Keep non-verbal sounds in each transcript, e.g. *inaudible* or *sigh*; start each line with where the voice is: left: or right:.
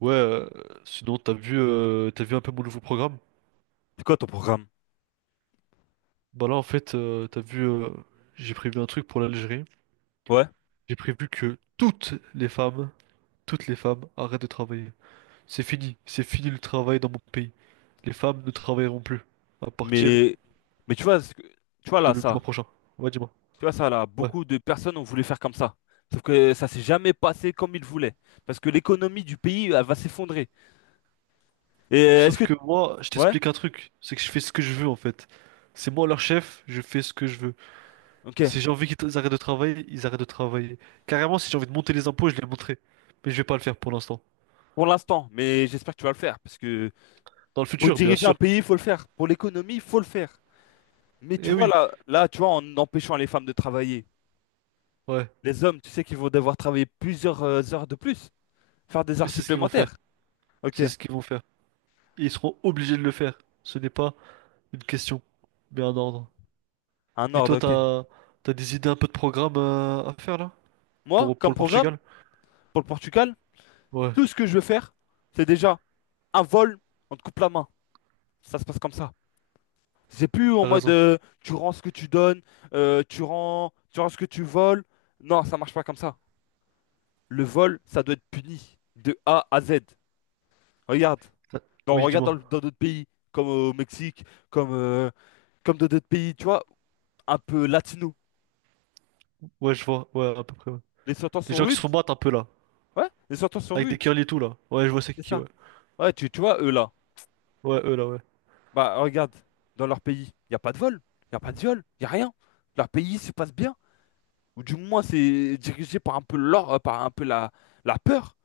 right: Ouais, sinon t'as vu un peu mon nouveau programme?
left: C'est quoi ton programme?
right: Bah là en fait t'as vu j'ai prévu un truc pour l'Algérie.
left: Ouais.
right: J'ai prévu que toutes les femmes arrêtent de travailler. C'est fini le travail dans mon pays. Les femmes ne travailleront plus à partir
left: Mais, mais tu vois, tu vois
right: de
left: là,
right: le du mois
left: ça.
right: prochain. Ouais, dis-moi.
left: Tu vois ça là,
right: Ouais.
left: beaucoup de personnes ont voulu faire comme ça. Sauf que ça s'est jamais passé comme ils voulaient. Parce que l'économie du pays, elle va s'effondrer. Et est-ce
right: Sauf
left: que...
right: que moi, je
left: Ouais,
right: t'explique un truc, c'est que je fais ce que je veux en fait. C'est moi leur chef, je fais ce que je veux.
left: ok.
right: Si j'ai envie qu'ils arrêtent de travailler, ils arrêtent de travailler. Carrément, si j'ai envie de monter les impôts, je les monterai. Mais je vais pas le faire pour l'instant.
left: Pour l'instant, mais j'espère que tu vas le faire. Parce que
right: Dans le
left: pour
right: futur, bien
left: diriger un
right: sûr.
left: pays, il faut le faire. Pour l'économie, il faut le faire. Mais tu
right: Eh
left: vois
right: oui,
left: là, tu vois, en empêchant les femmes de travailler,
right: ouais.
left: les hommes, tu sais qu'ils vont devoir travailler plusieurs heures de plus, faire des
right: Et
left: heures
right: c'est ce qu'ils vont faire.
left: supplémentaires. Ok,
right: C'est ce qu'ils vont faire. Et ils seront obligés de le faire. Ce n'est pas une question, mais un ordre.
left: un
right: Et
left: ordre,
right: toi,
left: ok.
right: t'as des idées un peu de programme à faire là?
left: Moi,
right: Pour
left: comme
right: le
left: programme,
right: Portugal?
left: pour le Portugal,
right: Ouais,
left: tout ce que je veux faire, c'est déjà un vol, on te coupe la main. Ça se passe comme ça. C'est plus en
right: t'as
left: mode
right: raison.
left: tu rends ce que tu donnes, tu rends ce que tu voles. Non, ça marche pas comme ça. Le vol, ça doit être puni de A à Z. Regarde,
right: T'as-
left: dans,
right: Oui,
left: regarde dans
right: dis-moi.
left: le- dans d'autres pays, comme au Mexique, comme, euh, comme dans d'autres pays, tu vois, un peu latino.
right: Ouais, je vois. Ouais, à peu près. Ouais.
left: Les sentences
right: Les
left: sont
right: gens qui se
left: rudes.
right: font battre un peu là.
left: Ouais, les sentences sont
right: Avec des
left: rudes.
right: curly et tout là. Ouais, je vois c'est
left: C'est
right: qui, ouais.
left: ça. Ouais, tu vois, eux là.
right: Ouais, eux là, ouais.
left: Bah, regarde, dans leur pays, il n'y a pas de vol, il n'y a pas de viol, il n'y a rien. Leur pays se passe bien, ou du moins c'est dirigé par un peu l'or, par un peu la peur,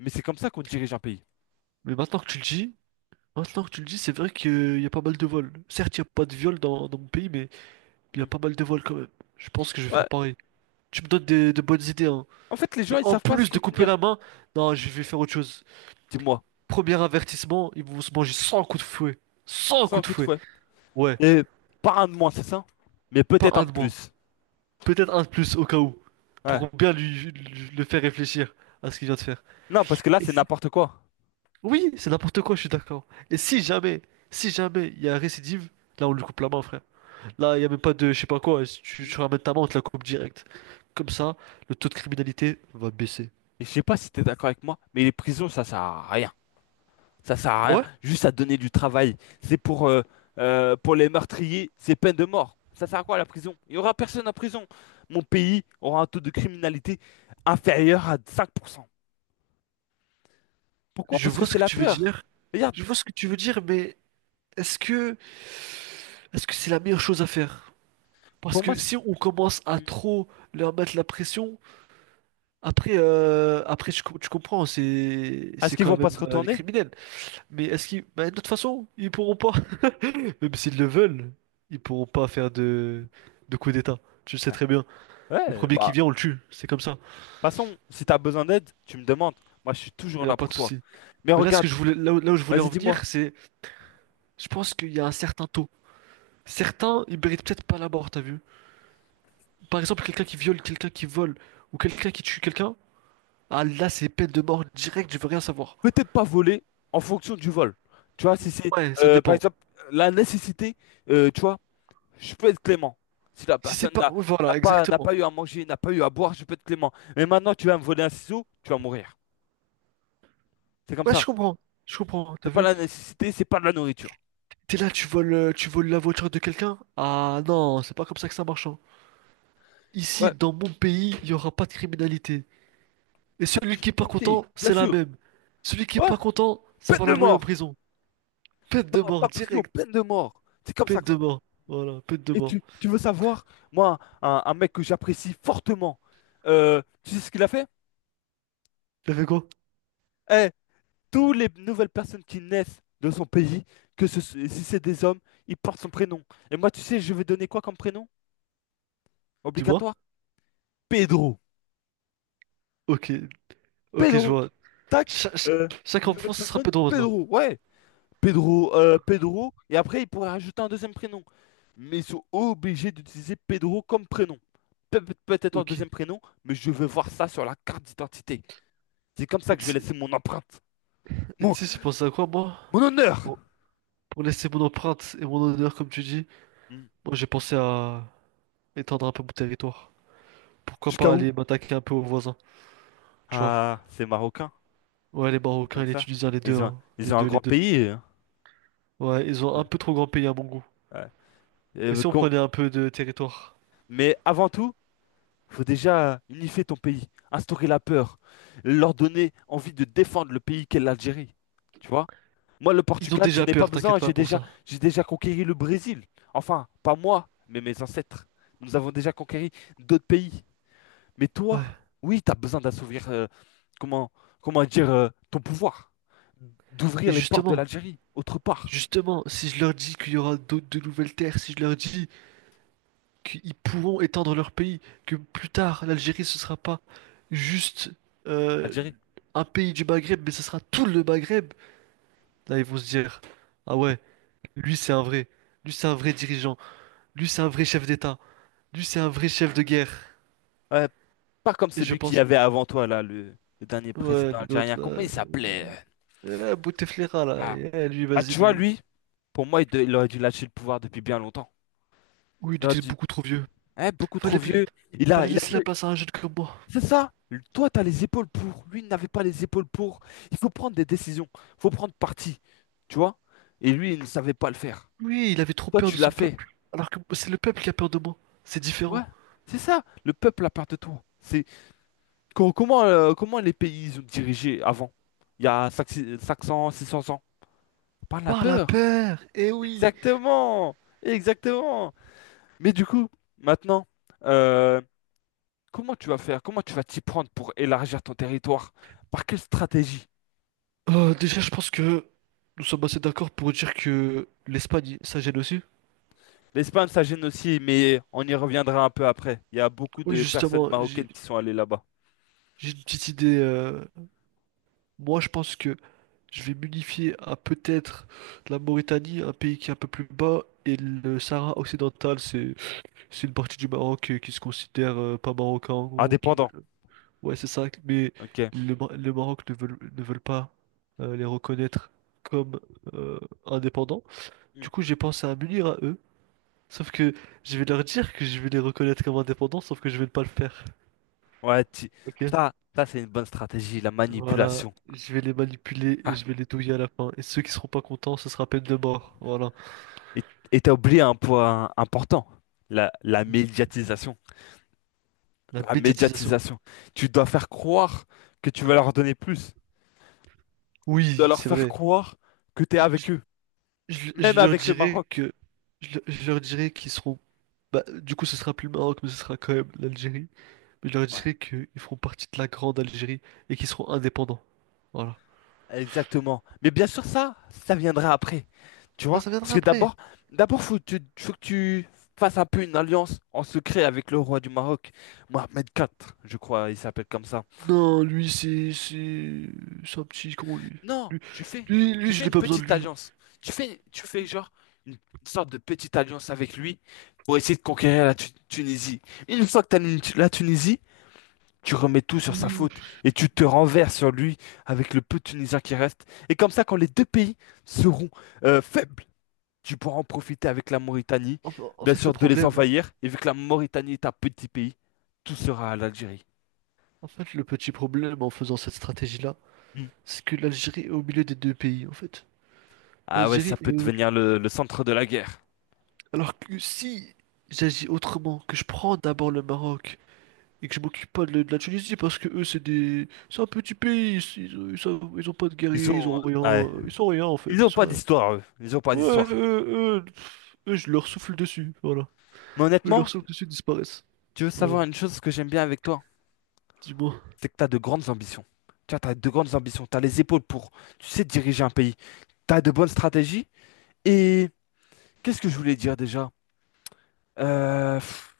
left: mais c'est comme ça qu'on dirige un pays.
right: Mais maintenant que tu le dis, maintenant que tu le dis, c'est vrai qu'il y a pas mal de vols. Certes, il n'y a pas de viol dans mon pays, mais il y a
left: Mm.
right: pas mal de vols quand même. Je pense que je vais faire
left: Ouais.
right: pareil. Tu me donnes des- de bonnes idées, hein.
left: En fait, les
right: Et
left: gens, ils
right: en
left: savent pas se
right: plus de couper
left: contenir,
right: la main, non, je vais faire autre chose.
left: dis-moi,
right: Premier avertissement, ils vont se manger 100 coups de fouet. 100
left: c'est un
right: coups de
left: coup de
right: fouet.
left: fouet.
right: Ouais,
left: Et pas un de moins, c'est ça, mais
right: pas
left: peut-être un
right: un
left: de
right: de moins.
left: plus.
right: Peut-être un de plus au cas où.
left: Ouais.
right: Pour bien le faire réfléchir à ce qu'il vient de faire.
left: Non, parce que là,
right: Et
left: c'est
right: si-
left: n'importe quoi.
right: Oui, c'est n'importe quoi, je suis d'accord. Et si jamais, si jamais il y a récidive, là on lui coupe la main, frère. Là, il n'y a même pas de je sais pas quoi. Si Tu,
left: Mm.
right: tu ramènes ta main, on te la coupe direct. Comme ça, le taux de criminalité va baisser.
left: Et je sais pas si t'es d'accord avec moi, mais les prisons, ça sert à rien. Ça sert à
right: Ah
left: rien,
right: ouais?
left: juste à donner du travail. C'est pour les meurtriers, c'est peine de mort. Ça sert à quoi la prison? Il y aura personne en prison. Mon pays aura un taux de criminalité inférieur à 5%. Pourquoi?
right: Je
left: Parce que
right: vois ce
left: c'est
right: que
left: la
right: tu veux
left: peur.
right: dire.
left: Regarde,
right: Je vois ce que tu veux dire, mais est-ce que est-ce que c'est la meilleure chose à faire? Parce
left: pour moi,
right: que si on commence à
left: Mm.
right: trop leur mettre la pression, après tu comprends,
left: Est-ce
right: c'est
left: qu'ils
right: quand
left: vont pas
right: même
left: se
right: les
left: retourner?
right: criminels. Mais est-ce qu'ils, bah, de toute façon, ils pourront pas, *laughs* même s'ils le veulent, ils pourront pas faire de coup d'État. Tu le sais
left: Ouais.
right: très bien. Le
left: Ouais,
right: premier qui
left: bah,
right: vient, on le tue. C'est comme ça.
left: de toute façon, si t'as besoin d'aide, tu me demandes. Moi, je suis
right: Il
left: toujours
right: n'y a
left: là
right: pas
left: pour
right: de
left: toi.
right: souci.
left: Mais
right: Mais là, ce
left: regarde,
right: que je voulais, là où je voulais en
left: vas-y, dis-moi.
right: venir, c'est, je pense qu'il y a un certain taux. Certains, ils méritent peut-être pas la mort, t'as vu? Par exemple, quelqu'un qui viole, quelqu'un qui vole, ou quelqu'un qui tue quelqu'un, ah là, c'est peine de mort directe, je veux rien savoir.
left: Peut-être pas voler en fonction du vol. Tu vois, si c'est,
right: Ouais, ça
left: par
right: dépend.
left: exemple, la nécessité, tu vois, je peux être clément. Si la
right: Si c'est
left: personne
right: pas...
left: n'a
right: ouais,
left: n'a
right: voilà,
left: pas, n'a
right: exactement.
left: pas eu à manger, n'a pas eu à boire, je peux être clément. Mais maintenant, tu vas me voler un ciseau, tu vas mourir. C'est comme
right: Ouais, je
left: ça.
right: comprends. Je comprends, t'as
left: C'est pas
right: vu?
left: la nécessité, c'est pas de la nourriture.
right: T'es là, tu voles la voiture de quelqu'un? Ah non, c'est pas comme ça que ça marche, hein. Ici,
left: Ouais,
right: dans mon pays, il y aura pas de criminalité. Et
left: pas de
right: celui qui est pas
left: criminalité,
right: content,
left: bien
right: c'est la
left: sûr.
right: même. Celui qui est
left: Ouais,
right: pas content, ça
left: peine
right: va
left: de
right: l'envoyer en
left: mort.
right: prison. Peine de
left: Non,
right: mort,
left: pas prison,
right: direct.
left: peine de mort. C'est comme ça
right: Peine
left: que ça.
right: de mort. Voilà, peine de
left: Et
right: mort.
left: tu veux savoir, moi, un mec que j'apprécie fortement, tu sais ce qu'il a fait?
right: T'as fait quoi?
left: Eh, toutes les nouvelles personnes qui naissent de son pays, si c'est des hommes, ils portent son prénom. Et moi, tu sais, je vais donner quoi comme prénom?
right: Dis-moi.
left: Obligatoire? Pedro.
right: Ok, ok, je
left: Pedro.
right: vois.
left: Tac.
right: Cha- cha-
left: euh,
right: chaque
left: une nouvelle
right: enfant, ce sera
left: personne?
right: peu drôle, là.
left: Pedro. Ouais. Pedro, et après, il pourrait rajouter un deuxième prénom. Mais ils sont obligés d'utiliser Pedro comme prénom. Peut-être un
right: Ok.
left: deuxième prénom, mais je veux voir ça sur la carte d'identité. C'est comme ça
right: Et
left: que je vais
right: tu
left: laisser mon empreinte.
right: et
left: Mon,
right: tu sais, j'ai pensé à quoi, moi?
left: mon honneur!
right: Pour, pour laisser mon empreinte et mon honneur, comme tu dis,
left: Hmm.
right: moi, j'ai pensé à étendre un peu mon territoire. Pourquoi
left: Jusqu'à
right: pas
left: où?
right: aller m'attaquer un peu aux voisins, tu vois?
left: Ah, c'est marocain,
right: Ouais, les Marocains et
left: donc
right: les
left: ça.
right: Tunisiens, les deux,
left: Ils ont,
right: hein.
left: ils
right: Les
left: ont un
right: deux, les
left: grand
right: deux.
left: pays. Hein.
right: Ouais, ils ont un peu trop grand pays à mon goût.
left: Ouais.
right: Mais
left: Euh,
right: si on
left: qu'on-
right: prenait un peu de territoire?
left: Mais avant tout, faut déjà unifier ton pays, instaurer la peur, leur donner envie de défendre le pays qu'est l'Algérie. Tu vois? Moi, le
right: Ils ont
left: Portugal, je
right: déjà
left: n'ai pas
right: peur,
left: besoin.
right: t'inquiète
left: J'ai
right: pas pour
left: déjà,
right: ça.
left: j'ai déjà conquéri le Brésil. Enfin, pas moi, mais mes ancêtres. Nous avons déjà conquéri d'autres pays. Mais toi,
right: Ouais.
left: oui, tu as besoin d'assouvir, comment, comment dire, ton pouvoir.
right: Et
left: D'ouvrir les portes de
right: justement,
left: l'Algérie, autre part.
right: justement, si je leur dis qu'il y aura d'autres de nouvelles terres, si je leur dis qu'ils pourront étendre leur pays, que plus tard l'Algérie ce sera pas juste euh,
left: Algérie.
right: un pays du Maghreb, mais ce sera tout le Maghreb. Là ils vont se dire, ah ouais, lui c'est un vrai, lui c'est un vrai dirigeant, lui c'est un vrai chef d'État, lui c'est un vrai chef de guerre.
left: Ouais, pas comme
right: Et je
left: celui qui
right: pense,
left: avait avant toi, là, le dernier
right: ouais
left: président
right: l'autre
left: algérien.
right: là,
left: Comment il s'appelait?
right: Bouteflika là,
left: Ah,
right: eh, lui
left: Ah,
right: vas-y
left: tu vois,
right: lui,
left: lui, pour moi, il aurait dû lâcher le pouvoir depuis bien longtemps.
right: oui
left: Il
right: il
left: aurait
right: était
left: dû.
right: beaucoup trop vieux.
left: Hein, beaucoup trop
right: Fallait,
left: vieux. Il a,
right: fallait
left: il a
right: laisser la
left: plus.
right: place à un jeune comme moi.
left: C'est ça. Toi, tu as les épaules pour. Lui, il n'avait pas les épaules pour. Il faut prendre des décisions. Il faut prendre parti. Tu vois? Et lui, il ne savait pas le faire.
right: Oui, il avait trop
left: Toi,
right: peur
left: tu
right: de
left: l'as
right: son
left: fait.
right: peuple, alors que c'est le peuple qui a peur de moi. C'est
left: Ouais.
right: différent.
left: C'est ça. Le peuple a peur de toi. C'est comment les pays ils ont dirigé avant? Il y a cinq cents, 600 ans. Par la
right: Par la
left: peur.
right: paire, eh oui.
left: Exactement. Exactement. Mais du coup, maintenant, euh, comment tu vas faire? Comment tu vas t'y prendre pour élargir ton territoire? Par quelle stratégie?
right: Déjà, je pense que nous sommes assez d'accord pour dire que l'Espagne, ça gêne aussi.
left: L'Espagne, ça gêne aussi, mais on y reviendra un peu après. Il y a beaucoup
right: Oui,
left: de personnes
right: justement,
left: marocaines qui sont allées là-bas.
right: j'ai une petite idée. Moi, je pense que je vais m'unifier à peut-être la Mauritanie, un pays qui est un peu plus bas, et le Sahara occidental, c'est une partie du Maroc qui se considère pas marocain, en gros, qui veulent-
left: Indépendants,
right: Ouais, c'est ça. Mais
left: ok.
right: le Maroc ne veulent pas les reconnaître comme euh, indépendants.
left: Hmm.
right: Du coup, j'ai pensé à m'unir à eux. Sauf que je vais leur dire que je vais les reconnaître comme indépendants, sauf que je vais ne pas le faire.
left: Ouais,
right: Ok?
left: ça, ça c'est une bonne stratégie, la
right: Voilà.
left: manipulation.
right: Je vais les manipuler et
left: Ah,
right: je vais les douiller à la fin. Et ceux qui seront pas contents, ce sera peine de mort. Voilà.
left: Et et t'as oublié un point important, la médiatisation.
right: La
left: La
right: médiatisation.
left: médiatisation. Tu dois faire croire que tu vas leur donner plus. Tu dois
right: Oui,
left: leur
right: c'est
left: faire
right: vrai.
left: croire que t'es
right: Je,
left: avec
right: je-
left: eux, même
right: je leur
left: avec le
right: dirai
left: Maroc.
right: que. Je leur dirai qu'ils seront. Bah, du coup, ce sera plus le Maroc, mais ce sera quand même l'Algérie. Mais je leur
left: Ouais.
right: dirai qu'ils feront partie de la grande Algérie et qu'ils seront indépendants. Voilà.
left: Exactement. Mais bien sûr, ça viendra après. Tu
right: Ça,
left: vois?
right: ça
left: Parce
right: viendra
left: que
right: après.
left: d'abord, faut que tu fasses un peu une alliance en secret avec le roi du Maroc, Mohamed IV, je crois, il s'appelle comme ça.
right: Non, c'est un petit con, lui.
left: Non,
right: Lui,
left: tu fais,
right: lui,
left: tu
right: je
left: fais
right: n'ai
left: une
right: pas besoin de
left: petite
right: lui.
left: alliance. Tu fais genre une sorte de petite alliance avec lui pour essayer de conquérir la Tunisie. Une fois que tu as la Tunisie, tu remets tout sur sa
right: Lui-
left: faute et tu te renverses sur lui avec le peu de Tunisiens qui restent. Et comme ça, quand les deux pays seront faibles, tu pourras en profiter avec la Mauritanie,
right: En
left: bien
right: fait, le
left: sûr de les
right: problème,
left: envahir, et vu que la Mauritanie est un petit pays, tout sera à l'Algérie.
right: en fait, le petit problème en faisant cette stratégie-là,
left: Hmm.
right: c'est que l'Algérie est au milieu des deux pays, en fait.
left: Ah ouais, ça
right: L'Algérie est
left: peut
right: au-
left: devenir le centre de la guerre.
right: Alors que si j'agis autrement, que je prends d'abord le Maroc et que je m'occupe pas de la Tunisie, parce que eux, c'est des... C'est un petit pays, ils ont pas de
left: Ils
right: guerriers, ils
left: sont.
right: ont
left: Ouais.
right: rien, ils sont rien, en fait,
left: Ils
right: ils
left: ont
right: sont
left: pas
right: rien.
left: d'histoire, eux. Ils ont pas
right: Ouais,
left: d'histoire.
right: eux, je leur souffle dessus, voilà.
left: Mais
right: Mais leurs
left: honnêtement,
right: sons l'impression que ceux disparaissent.
left: tu veux
right: Voilà.
left: savoir une chose que j'aime bien avec toi?
right: Dis-moi,
left: C'est que t'as de grandes ambitions. Tu vois, t'as de grandes ambitions. T'as les épaules pour, tu sais, diriger un pays. T'as de bonnes stratégies. Et qu'est-ce que je voulais dire déjà? Euh, pff,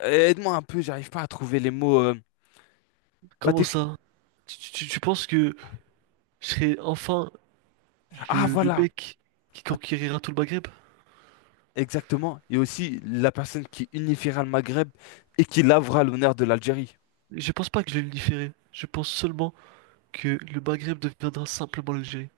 left: Aide-moi un peu, j'arrive pas à trouver les mots. Bah,
right: comment ça? Tu penses que je serai enfin
left: Ah
right: le
left: voilà!
right: mec qui conquérira tout le Maghreb?
left: Exactement. Et aussi la personne qui unifiera le Maghreb et qui lavera l'honneur de l'Algérie.
right: Je pense pas que je vais le différer. Je pense seulement que le Maghreb deviendra simplement l'Algérie.